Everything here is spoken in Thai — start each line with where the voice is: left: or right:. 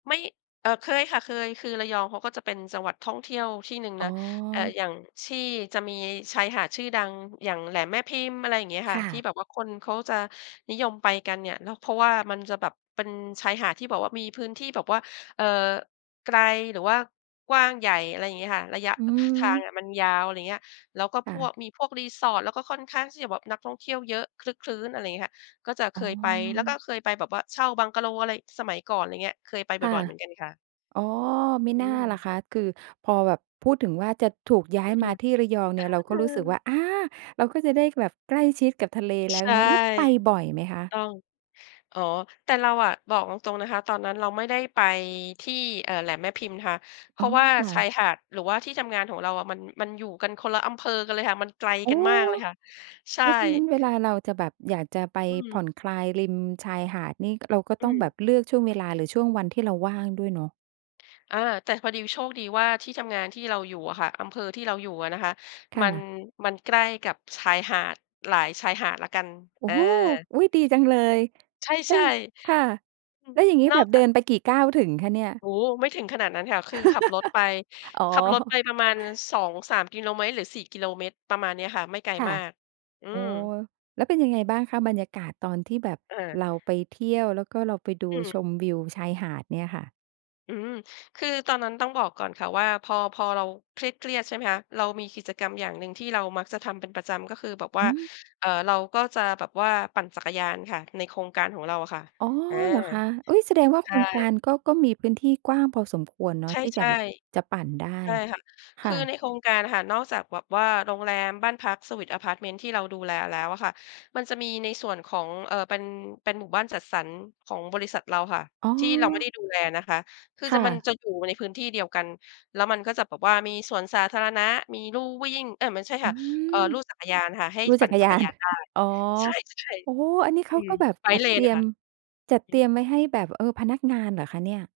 left: ไม่ เอ่อ เคยค่ะ เคย คือระยองเขาก็จะเป็นจังหวัดท่องเที่ยวที่หนึ่ง
right: อ๋
left: น
right: อ
left: ะ เอ่อ อย่างที่จะมีชายหาดชื่อดัง อย่างแหลมแม่พิมพ์ อะไรอย่างเงี้ยค
right: ค
left: ่ะ
right: ่
left: ที่
right: ะ
left: แบบว่าคนเขาจะนิยมไปกันเนี่ยเนาะ ล เพราะว่ามันจะแบบเป็นชายหาดที่แบบมีพื้นที่แบบว่า เอ่อ ไกล หรือว่ากว้างใหญ่ อะไรอย่างเงี้ยค่ะ ระยะ
right: อื
left: อ ท ทาง
right: ม
left: อะมันยาว อะไรอย่างเงี้ย แล้วก็
right: ค
left: พ
right: ่
left: ว
right: ะ
left: ก มีพวก resort แล้วก็ค่อนข้างแบบนักท่องเที่ยวเยอะ ครึกครื้น อะไรอย่างเงี้ยค่ะ ก็จะเค
right: อ๋อ
left: ยไป แล้วก็เคยไปแบบว่าเช่าบังกะโลอะไร สมัยก่อนอะไรอย่างเงี้ย เคยไปบ
right: ค่ะ
left: ่อย ๆ เหมือนกันค่ะ
right: อ๋อ ไม่
left: อื
right: น่าล่ะ
left: ม
right: คะ คือพอแบบพูดถึงว่าจะถูกย้า
left: อื
right: ยม
left: ม
right: าที่ระยองเนี่ย
left: อ
right: เร
left: า
right: าก
left: เ
right: ็
left: อ
right: รู้สึกว
left: อ
right: ่า อา เราก็จะได้แบบใกล้ชิดกับทะเลแล้ว
left: ใช
right: อย่
left: ่
right: างเงี้ย แล้วไปบ่อยไหมคะ?
left: ต้อง อ๋อ แต่เราอะบอกตรง ๆ นะคะ ตอนนั้นเราไม่ได้ไปที่ เอ่อ แหลมแม่พิมพ์ค่ะ เพ
right: อ๋
left: ร
right: อ
left: าะว่า
right: ค่
left: ชา
right: ะ
left: ยหาด หรือว่าที่ทำงานของเราอะมัน มันอยู่กันคนละอำเภอกันเลยค่ะ มันไกล
right: โอ้
left: กันมากเลยค่ะ ใช
right: เ
left: ่
right: พราะฉะนั้นเวลาเราจะแบบอยากจะไป
left: อื
right: ผ่
left: ม
right: อนคลายริมชายหาดนี่เราก็
left: อื
right: ต้องแบ
left: ม
right: บเลือกช่วงเวลาหรือช่วงวันที่เราว่างด้วยเนาะ
left: อา แต่พอดีโชคดีว่าที่ทำงานที่เราอยู่อะค่ะ อำเภอที่เราอยู่อะนะคะ
right: ค
left: ม
right: ่
left: ัน
right: ะ
left: มันใกล้กับชายหาดหลายชายหาดแล้วกัน
right: โอ
left: อ
right: ้
left: า
right: โฮ อุ๊ย ดีจังเลย
left: ใ
right: เอ๊
left: ช่
right: ย ค่ะ
left: ๆ อือ
right: แล้วอย่างงี้
left: น
right: แ
left: อ
right: บ
left: ก
right: บเ
left: จ
right: ดิ
left: าก
right: นไปกี่ก้าวถึงคะเนี่ย?
left: โอ้ ไม่ถึงขนาดนั้นค่ะ คือขับรถไป
right: อ๋อ
left: ขับรถไปประมาณ 2-3 กิโลเมตร หรือ 4 กิโลเมตร ประมาณเนี้ยค่ะ ไม่ไกล
right: ค่ะ
left: มาก อื
right: โอ้
left: ม
right: โฮ แล้วเป็นยังไงบ้างคะ บรรยากาศตอนที่แบบ
left: อา
right: เราไปเที่ยว แล้วก็เราไปดู
left: อืม
right: ชมวิวชายหาดเนี่ยค่ะ?
left: อืม คือตอนนั้นต้องบอกก่อนค่ะว่า พอ พอเราเครียด ๆ ใช่ไหมคะ เรามีกิจกรรมอย่างหนึ่งที่เรามักจะทำเป็นประจำ ก็คือแบบว
right: อ
left: ่า
right: ือ
left: เอ่อ เราก็จะแบบว่าปั่นจักรยานค่ะในโครงการของเราอะค่ะ
right: อ๋อ
left: อา
right: เหรอคะ? อุ๊ย แสดงว่า
left: ใ
right: โ
left: ช
right: ครงกา
left: ่
right: รก็ ก็มีพื้นที่กว้างพอสมควรเนา
left: ใช
right: ะ
left: ่
right: ที่จะแบบ จะปั่นได้
left: ๆ ใช่ค่ะ
right: ค
left: ค
right: ่
left: ือ
right: ะ
left: ในโครงการค่ะ นอกจากแบบว่าโรงแรม บ้านพัก เซอร์วิซ อะพาร์ตเมนต์ ที่เราดูแลแล้วอะค่ะ มันจะมีในส่วนของ เอ่อ เป็น เป็นหมู่บ้านจัดสรรของบริษัทเราค่ะ
right: อ๋
left: ที่เราไม่
right: อ
left: ได้ดูแลนะคะ คือ
right: ค
left: จ
right: ่
left: ะ มัน
right: ะ
left: จะอยู่ในพื้นที่เดียวกัน แล้วมันก็จะแบบว่ามีสวนสาธารณะ มีลู่วิ่ง เอ๊ย ไม่ใช่
right: อื
left: ค่ะ เอ่อ
right: อ
left: ลู่จักรยานค่ะ ให้
right: ดู
left: ป
right: จ
left: ั
right: ั
left: ่น
right: กร
left: จั
right: ย
left: ก
right: า
left: รย
right: น
left: านได้
right: อ๋อ
left: ใช่
right: โอ้โฮ อันนี้
left: ๆ
right: เข
left: อื
right: า
left: อ
right: ก็แบบจั
left: bike
right: ดเตร
left: lane
right: ี
left: อะ
right: ย
left: ค
right: ม
left: ่ะ
right: จ
left: อื
right: ัด
left: อฮ
right: เตรี
left: ึ
right: ยมไว้ให้แบบ เออ พนักงานเหรอคะเนี่ย?